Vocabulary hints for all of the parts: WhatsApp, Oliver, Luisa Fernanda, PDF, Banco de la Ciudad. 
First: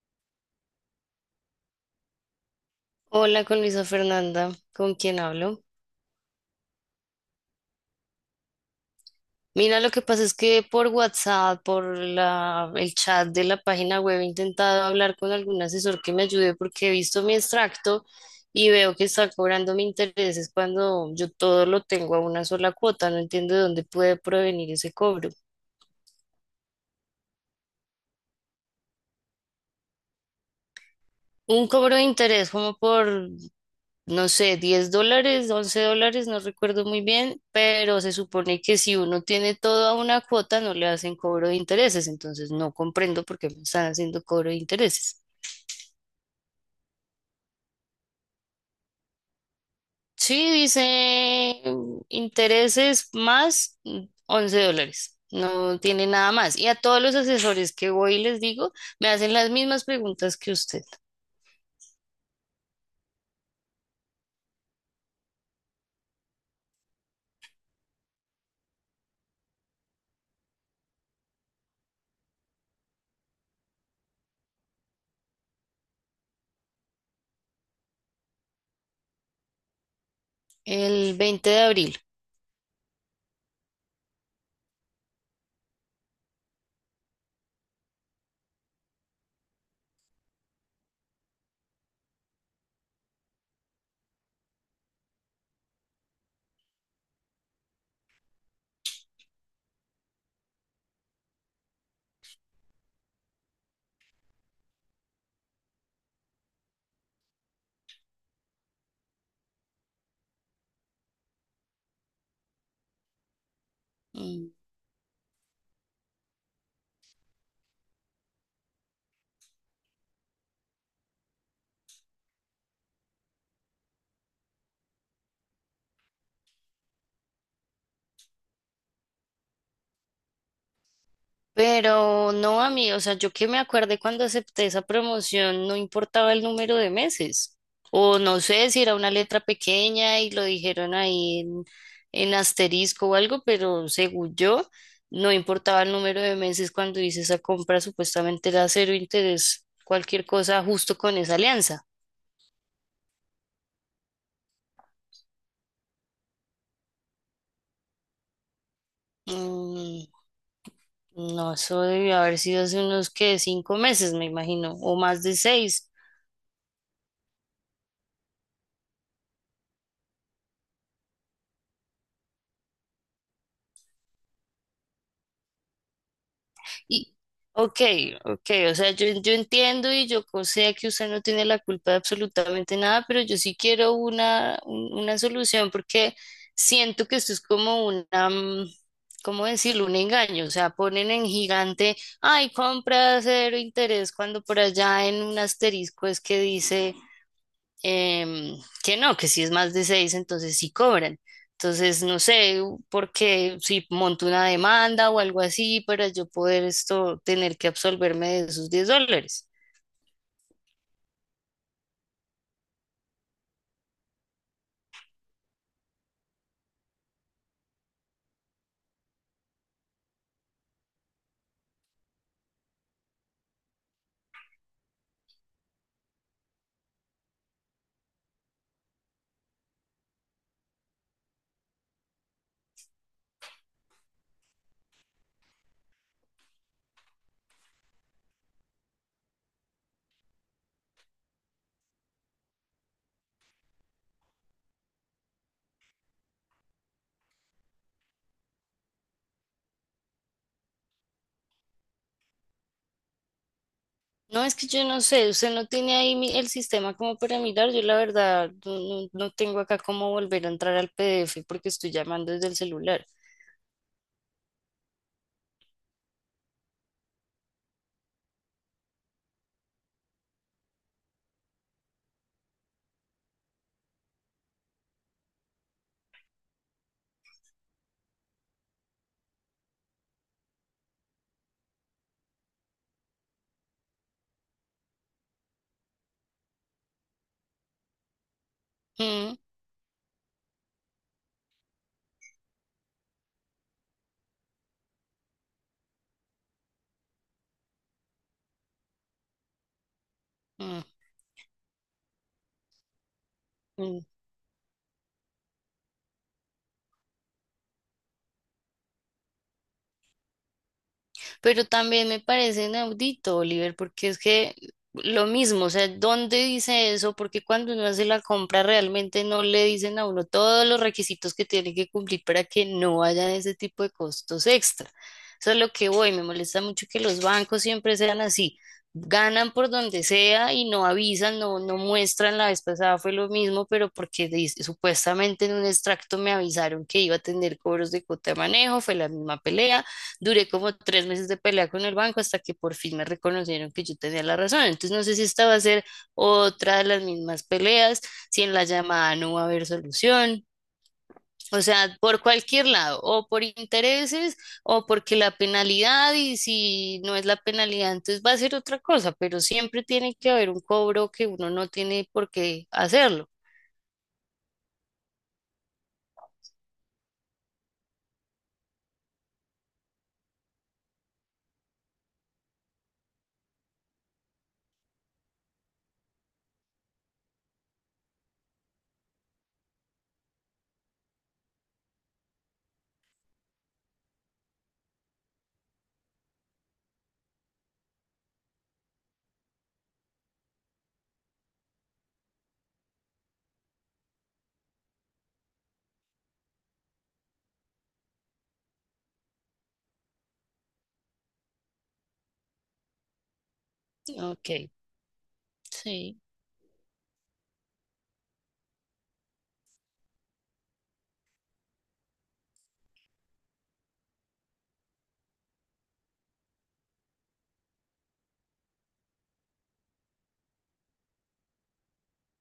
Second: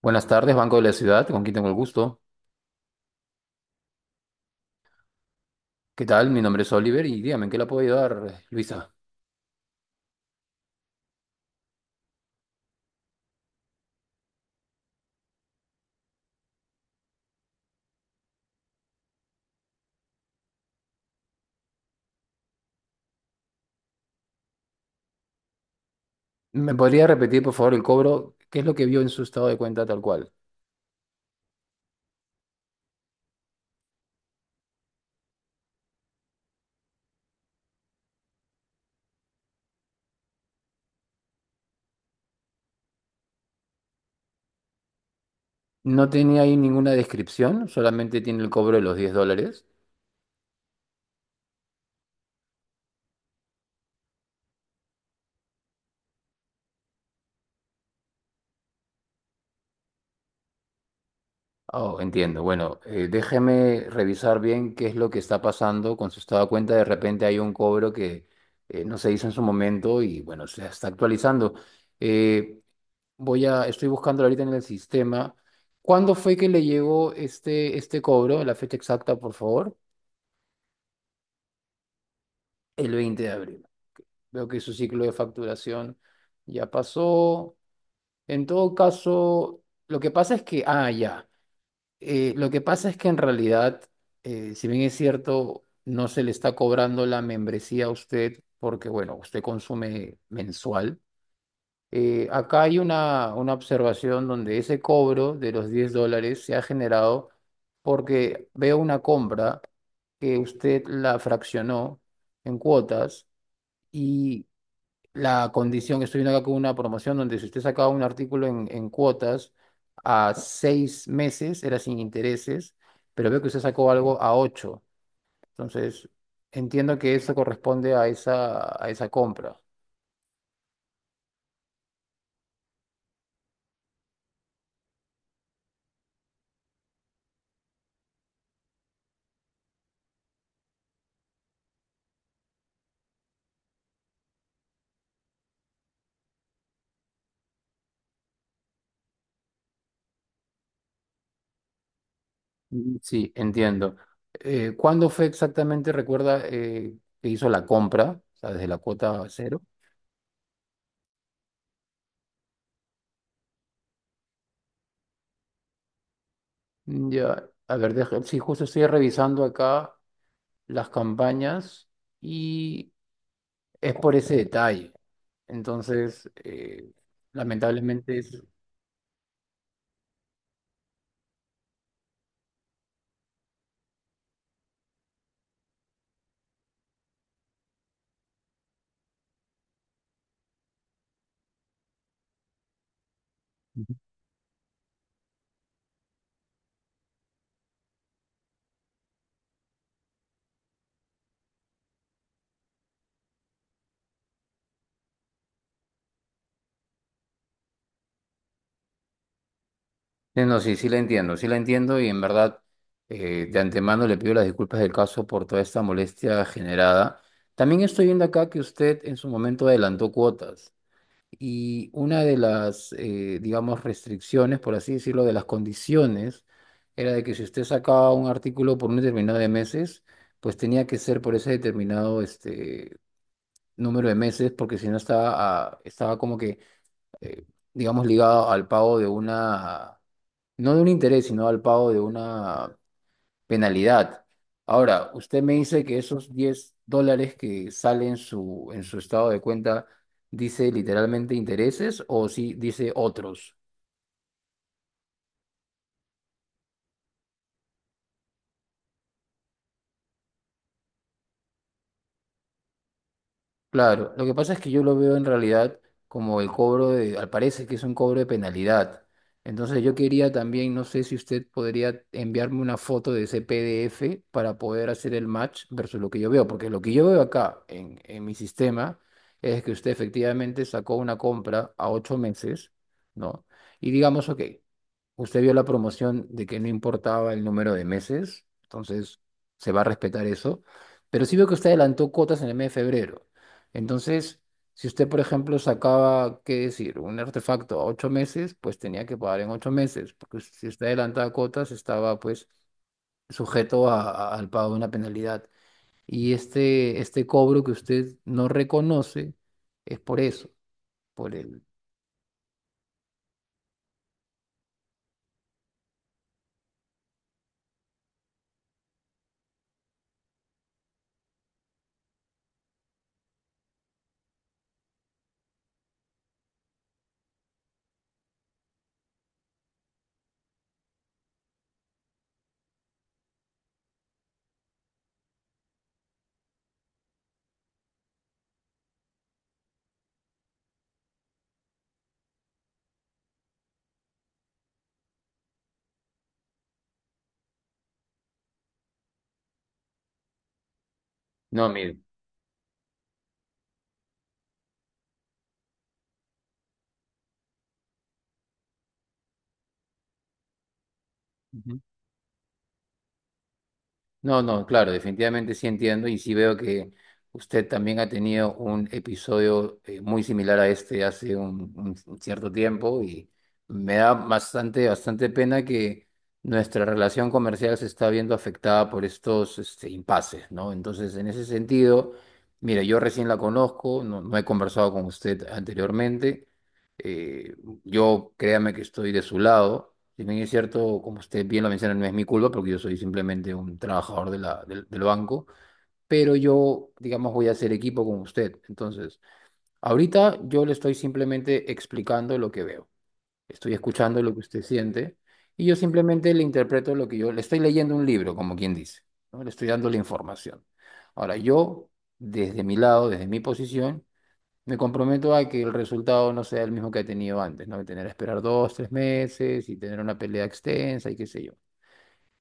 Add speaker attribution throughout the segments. Speaker 1: Buenas tardes, Banco de la Ciudad, con quien tengo el gusto.
Speaker 2: Hola con Luisa Fernanda, ¿con quién hablo?
Speaker 1: ¿Qué tal? Mi nombre es Oliver y dígame, ¿en qué la puedo ayudar, Luisa?
Speaker 2: Mira, lo que pasa es que por WhatsApp, por la, el chat de la página web, he intentado hablar con algún asesor que me ayude porque he visto mi extracto y veo que está cobrando mi intereses cuando yo todo lo tengo a una sola cuota. No entiendo de dónde puede provenir ese cobro.
Speaker 1: ¿Me podría repetir, por favor, el cobro? ¿Qué es lo que vio en su estado de cuenta tal cual?
Speaker 2: Un cobro de interés como por no sé, $10, $11, no recuerdo muy bien, pero se supone que si uno tiene toda una cuota no le hacen cobro de intereses, entonces no comprendo por qué me están haciendo cobro de intereses.
Speaker 1: No tenía ahí ninguna descripción, solamente tiene el cobro de los diez dólares.
Speaker 2: Sí, dice intereses más $11, no tiene nada más. Y a todos los asesores que voy y les digo, me hacen las mismas preguntas que usted.
Speaker 1: Oh, entiendo. Bueno, déjeme revisar bien qué es lo que está pasando con su estado de cuenta. De repente hay un cobro que no se hizo en su momento y, bueno, se está actualizando. Eh, estoy buscando ahorita en el sistema. ¿Cuándo fue que le llegó este cobro? La fecha exacta, por favor.
Speaker 2: El 20 de abril.
Speaker 1: El 20 de abril. Veo que su ciclo de facturación ya pasó. En todo caso, lo que pasa es que, ah, ya. Lo que pasa es que en realidad, si bien es cierto, no se le está cobrando la membresía a usted porque, bueno, usted consume mensual. Acá hay una observación donde ese cobro de los 10 dólares se ha generado porque veo una compra que usted la fraccionó en cuotas y
Speaker 2: Mm.
Speaker 1: la condición, estoy viendo acá con una promoción donde si usted sacaba un artículo en cuotas a 6 meses era sin intereses, pero veo que usted sacó algo a ocho. Entonces, entiendo que eso corresponde a a esa compra.
Speaker 2: Pero no a mí, o sea, yo que me acuerde cuando acepté esa promoción, no importaba el número de meses. O no sé si era una letra pequeña y lo dijeron ahí en asterisco o algo, pero según yo, no importaba el número de meses cuando hice esa compra, supuestamente era cero interés, cualquier cosa justo con esa alianza.
Speaker 1: Mm, sí, entiendo. ¿Cuándo fue exactamente, recuerda, que hizo la compra? O sea, desde la cuota cero.
Speaker 2: Mm, no, eso debió haber sido hace unos que 5 meses, me imagino, o más de seis.
Speaker 1: Ya, a ver, sí, justo estoy revisando acá las campañas y es por ese detalle. Entonces,
Speaker 2: Y, ok,
Speaker 1: lamentablemente es...
Speaker 2: ok, o sea, yo entiendo y yo co- sé que usted no tiene la culpa de absolutamente nada, pero yo sí quiero una, un- una solución porque siento que esto es como una, ¿cómo decirlo? Un engaño, o sea, ponen en gigante, ay, compra a cero
Speaker 1: Ujú.
Speaker 2: interés, cuando por allá en un asterisco es que dice em, que no, que si es más de seis, entonces sí cobran. Entonces, no sé por qué, si monto una demanda o algo así para yo poder esto, tener que absolverme de esos $10.
Speaker 1: Sí, no, sí, sí la entiendo y en verdad de antemano le pido las disculpas del caso por toda esta molestia generada. También estoy viendo acá que usted en su momento adelantó cuotas. Y una de las, digamos, restricciones, por así decirlo, de las condiciones, era de que si usted sacaba un artículo por un determinado de meses, pues tenía que ser por ese determinado este, número de meses, porque si no estaba, ah, estaba como que, eh, digamos, ligado al pago de una, no de un interés, sino al pago de una penalidad. Ahora, usted me dice que esos 10 dólares que salen en en su estado de cuenta dice literalmente intereses o si dice otros.
Speaker 2: No, es que yo no sé, usted no tiene ahí mi- el sistema como para mirar, yo la verdad no, no- no tengo acá cómo volver a entrar al PDF porque estoy llamando desde el celular.
Speaker 1: Claro, lo que pasa es que yo lo veo en realidad como el cobro de, al parecer que es un cobro de penalidad. Entonces yo quería también, no sé si usted podría enviarme una foto de ese PDF para poder hacer el match versus lo que yo veo, porque lo que yo veo acá en mi sistema es que usted efectivamente sacó una compra a ocho meses, ¿no? Y digamos, ok, usted vio la promoción de que no importaba el número de meses, entonces
Speaker 2: Mm,
Speaker 1: se va a respetar eso, pero sí veo que usted adelantó cuotas en el mes de febrero. Entonces, si usted, por ejemplo, sacaba, qué decir, un artefacto a ocho meses, pues tenía que pagar en ocho meses, porque si
Speaker 2: mm.
Speaker 1: usted adelantaba cuotas, estaba pues sujeto
Speaker 2: mm.
Speaker 1: al pago de una penalidad. Y este cobro que usted no reconoce es por eso, por el...
Speaker 2: Pero también me parece inaudito, Oliver, porque es que lo mismo, o sea, ¿dónde dice eso? Porque cuando uno hace la compra realmente no le dicen a uno todos los requisitos que tiene que cumplir para que no haya ese tipo de costos extra. Eso es lo que voy, me molesta mucho que los bancos siempre sean así. Ganan por donde sea y no avisan, no muestran. La vez pasada fue lo mismo, pero porque dice- supuestamente en un extracto me avisaron que iba a tener cobros de cuota de manejo, fue la misma pelea. Duré como 3 meses de pelea con el banco hasta que por fin me reconocieron que yo tenía la razón. Entonces no sé si esta va a ser otra de las mismas peleas, si en la llamada no va a haber solución. O
Speaker 1: No, mire.
Speaker 2: sea, por cualquier lado, o por intereses, o porque la penalidad, y si no es la penalidad, entonces va a ser otra cosa, pero siempre tiene que haber un cobro que uno no tiene por qué hacerlo.
Speaker 1: No, no, claro, definitivamente sí entiendo y sí veo que usted también ha tenido un episodio muy similar a este hace un cierto tiempo y me da bastante, bastante pena que nuestra relación comercial se está viendo afectada por impases, ¿no? Entonces, en ese sentido, mire, yo recién la conozco, no he conversado con usted anteriormente. eh, yo créame que estoy de su lado. Si bien es cierto, como usted bien lo menciona, no es mi culpa porque yo soy simplemente un trabajador de la, del banco, pero yo, digamos, voy a hacer equipo con usted. Entonces, ahorita yo le estoy simplemente explicando lo que veo. Estoy escuchando lo que
Speaker 2: Ok,
Speaker 1: usted siente y yo
Speaker 2: sí.
Speaker 1: simplemente le interpreto lo que yo le estoy leyendo un libro, como quien dice, ¿no? Le estoy dando la información. Ahora, yo, desde mi lado, desde mi posición, me comprometo a que el resultado no sea el mismo que he tenido antes, ¿no? Tener que esperar dos, tres meses y tener una pelea extensa y qué sé yo.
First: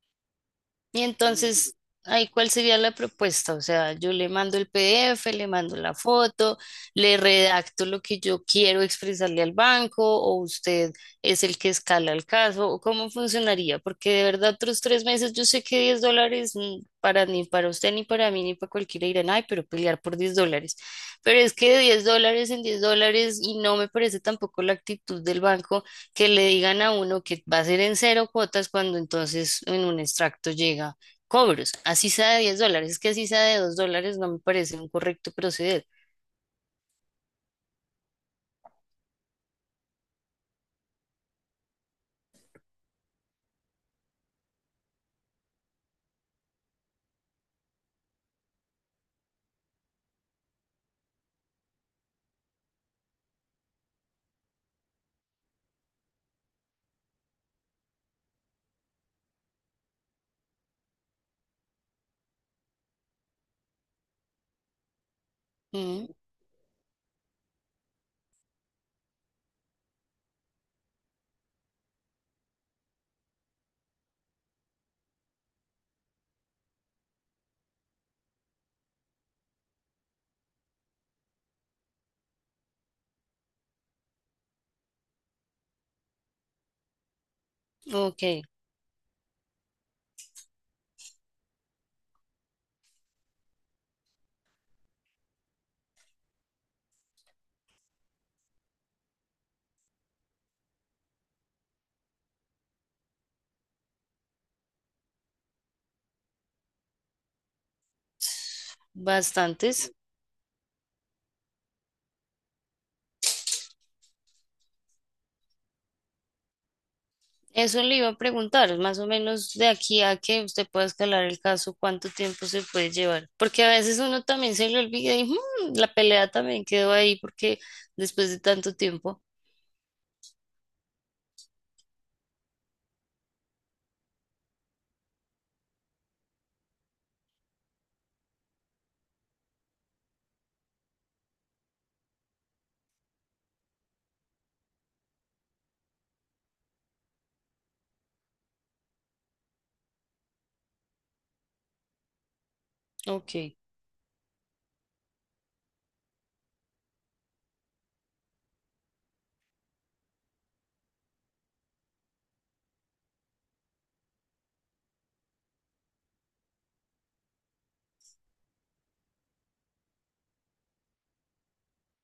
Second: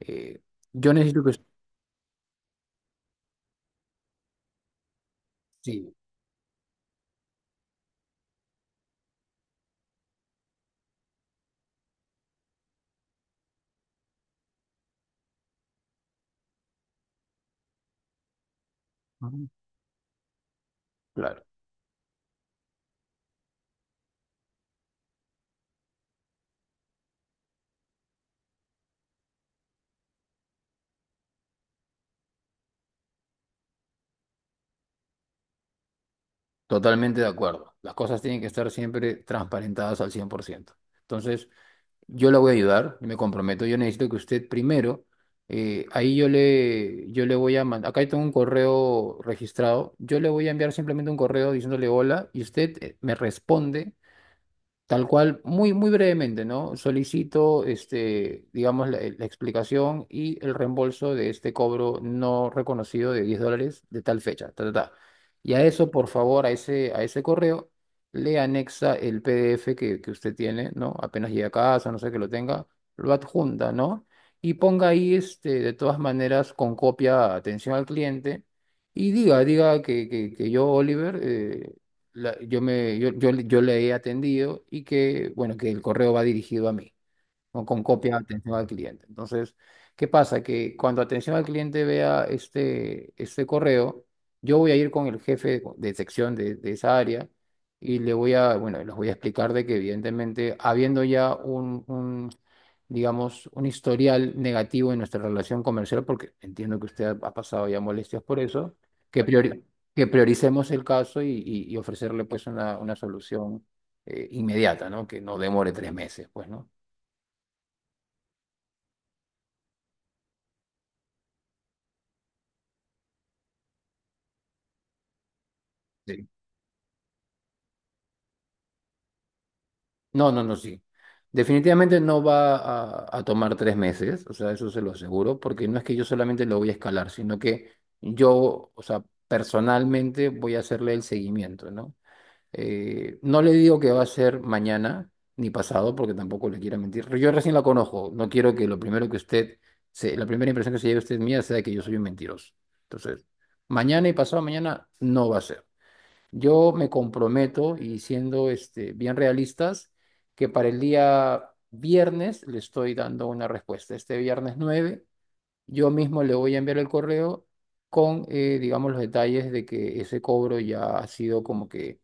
Speaker 1: Eh, yo
Speaker 2: Y
Speaker 1: necesito que...
Speaker 2: entonces, ahí cuál sería la propuesta. O sea, yo le mando el PDF, le mando
Speaker 1: Sí,
Speaker 2: la foto, le redacto lo que yo quiero expresarle al banco, o usted es el que escala el caso, o cómo funcionaría, porque de verdad otros 3 meses, yo sé que $10, para ni para usted, ni para mí, ni para cualquiera, dirán, ay,
Speaker 1: ujú,
Speaker 2: pero pelear por $10. Pero
Speaker 1: claro,
Speaker 2: es que de $10 en $10, y no me parece tampoco la actitud del banco que le digan a uno que va a ser en cero cuotas cuando entonces en un extracto llega cobros, así sea de $10, es que así sea de $2 no me parece un correcto proceder.
Speaker 1: totalmente de acuerdo. Las cosas tienen que estar siempre transparentadas al 100%. Entonces, yo la voy a ayudar, y me comprometo. Yo necesito que usted primero, ahí yo le voy a mandar, acá tengo un correo registrado, yo le voy a enviar simplemente un correo diciéndole hola y usted me responde tal cual, muy, muy brevemente, ¿no? Solicito, este, digamos, la explicación y el reembolso de este cobro no reconocido de 10 dólares de tal fecha. Ta, ta, ta. Y a eso,
Speaker 2: Mm,
Speaker 1: por favor, a ese correo, le anexa el PDF que usted tiene, ¿no? Apenas llegue a casa, no sé que lo tenga, lo adjunta, ¿no? Y ponga ahí, este, de todas maneras, con copia, atención al cliente. Y diga que yo, Oliver, la- yo, me, yo le he atendido y que, bueno, que el correo va dirigido a mí o con copia
Speaker 2: ok,
Speaker 1: de atención al cliente. Entonces, ¿qué pasa? Que cuando atención al cliente vea este correo, yo voy a ir con el jefe de, sección de esa área y le voy a, bueno, les voy a explicar de que evidentemente, habiendo ya digamos, un historial negativo en nuestra relación comercial, porque entiendo que usted ha pasado ya molestias por eso, que priori-
Speaker 2: bastantes.
Speaker 1: que prioricemos el caso y ofrecerle pues una solución inmediata, ¿no? Que no demore tres meses, pues, ¿no?
Speaker 2: Eso le iba a preguntar, más o menos de aquí a que usted pueda escalar el caso, cuánto tiempo se puede llevar, porque a veces uno también se le olvida y "Mm, la pelea también quedó ahí porque después de tanto tiempo".
Speaker 1: No, no, no, sí. Definitivamente no va a tomar tres meses, o sea, eso se lo aseguro, porque no es que yo solamente lo voy a escalar, sino que yo, o sea, personalmente voy a hacerle el seguimiento, ¿no? No le digo que va a ser mañana ni pasado, porque tampoco le quiero mentir. Yo recién la conozco, no quiero que lo primero que usted, se, la primera impresión que se lleve usted mía sea que yo soy un mentiroso. Entonces,
Speaker 2: Ok,
Speaker 1: mañana y pasado mañana no va a ser. Yo me comprometo, y siendo este, bien realistas, que para el día viernes le estoy dando una respuesta. Este viernes 9, yo mismo le voy a enviar el correo con, digamos, los detalles de que ese cobro ya ha sido como que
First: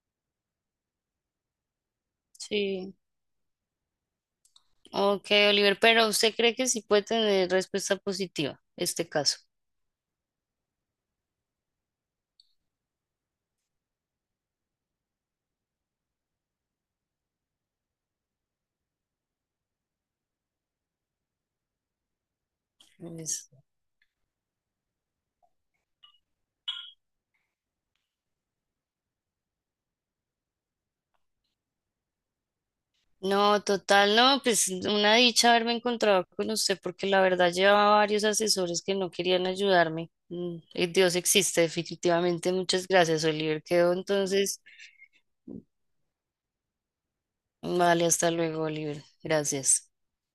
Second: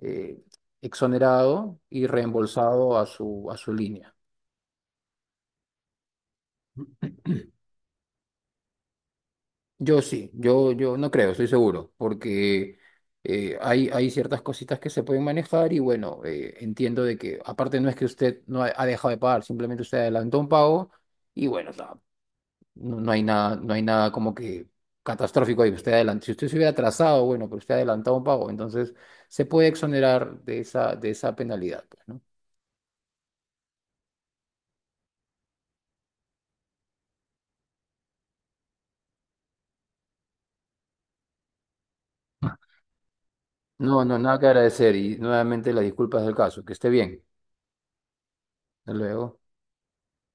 Speaker 1: eh, exonerado y
Speaker 2: sí.
Speaker 1: reembolsado a a su línea.
Speaker 2: Ok, Oliver, pero ¿usted cree que sí puede tener respuesta positiva este caso?
Speaker 1: Yo sí, yo no creo, estoy seguro, porque hay ciertas cositas que se pueden manejar y bueno, entiendo de que aparte no es que usted no ha dejado de pagar, simplemente usted adelantó un pago y bueno, o sea, no hay
Speaker 2: Es-
Speaker 1: nada, no hay nada como que catastrófico ahí. Usted adelantó, si usted se hubiera atrasado, bueno, pero usted ha adelantado un pago, entonces se puede exonerar de de esa penalidad, pues, ¿no?
Speaker 2: No, total, no, pues una dicha haberme encontrado con usted porque la verdad llevaba varios asesores que no querían ayudarme. Mm, y Dios existe, definitivamente. Muchas gracias, Oliver. Quedó
Speaker 1: No, no, nada que
Speaker 2: entonces.
Speaker 1: agradecer y nuevamente las disculpas del caso. Que esté bien.
Speaker 2: Vale, hasta luego,
Speaker 1: Hasta
Speaker 2: Oliver.
Speaker 1: luego.
Speaker 2: Gracias.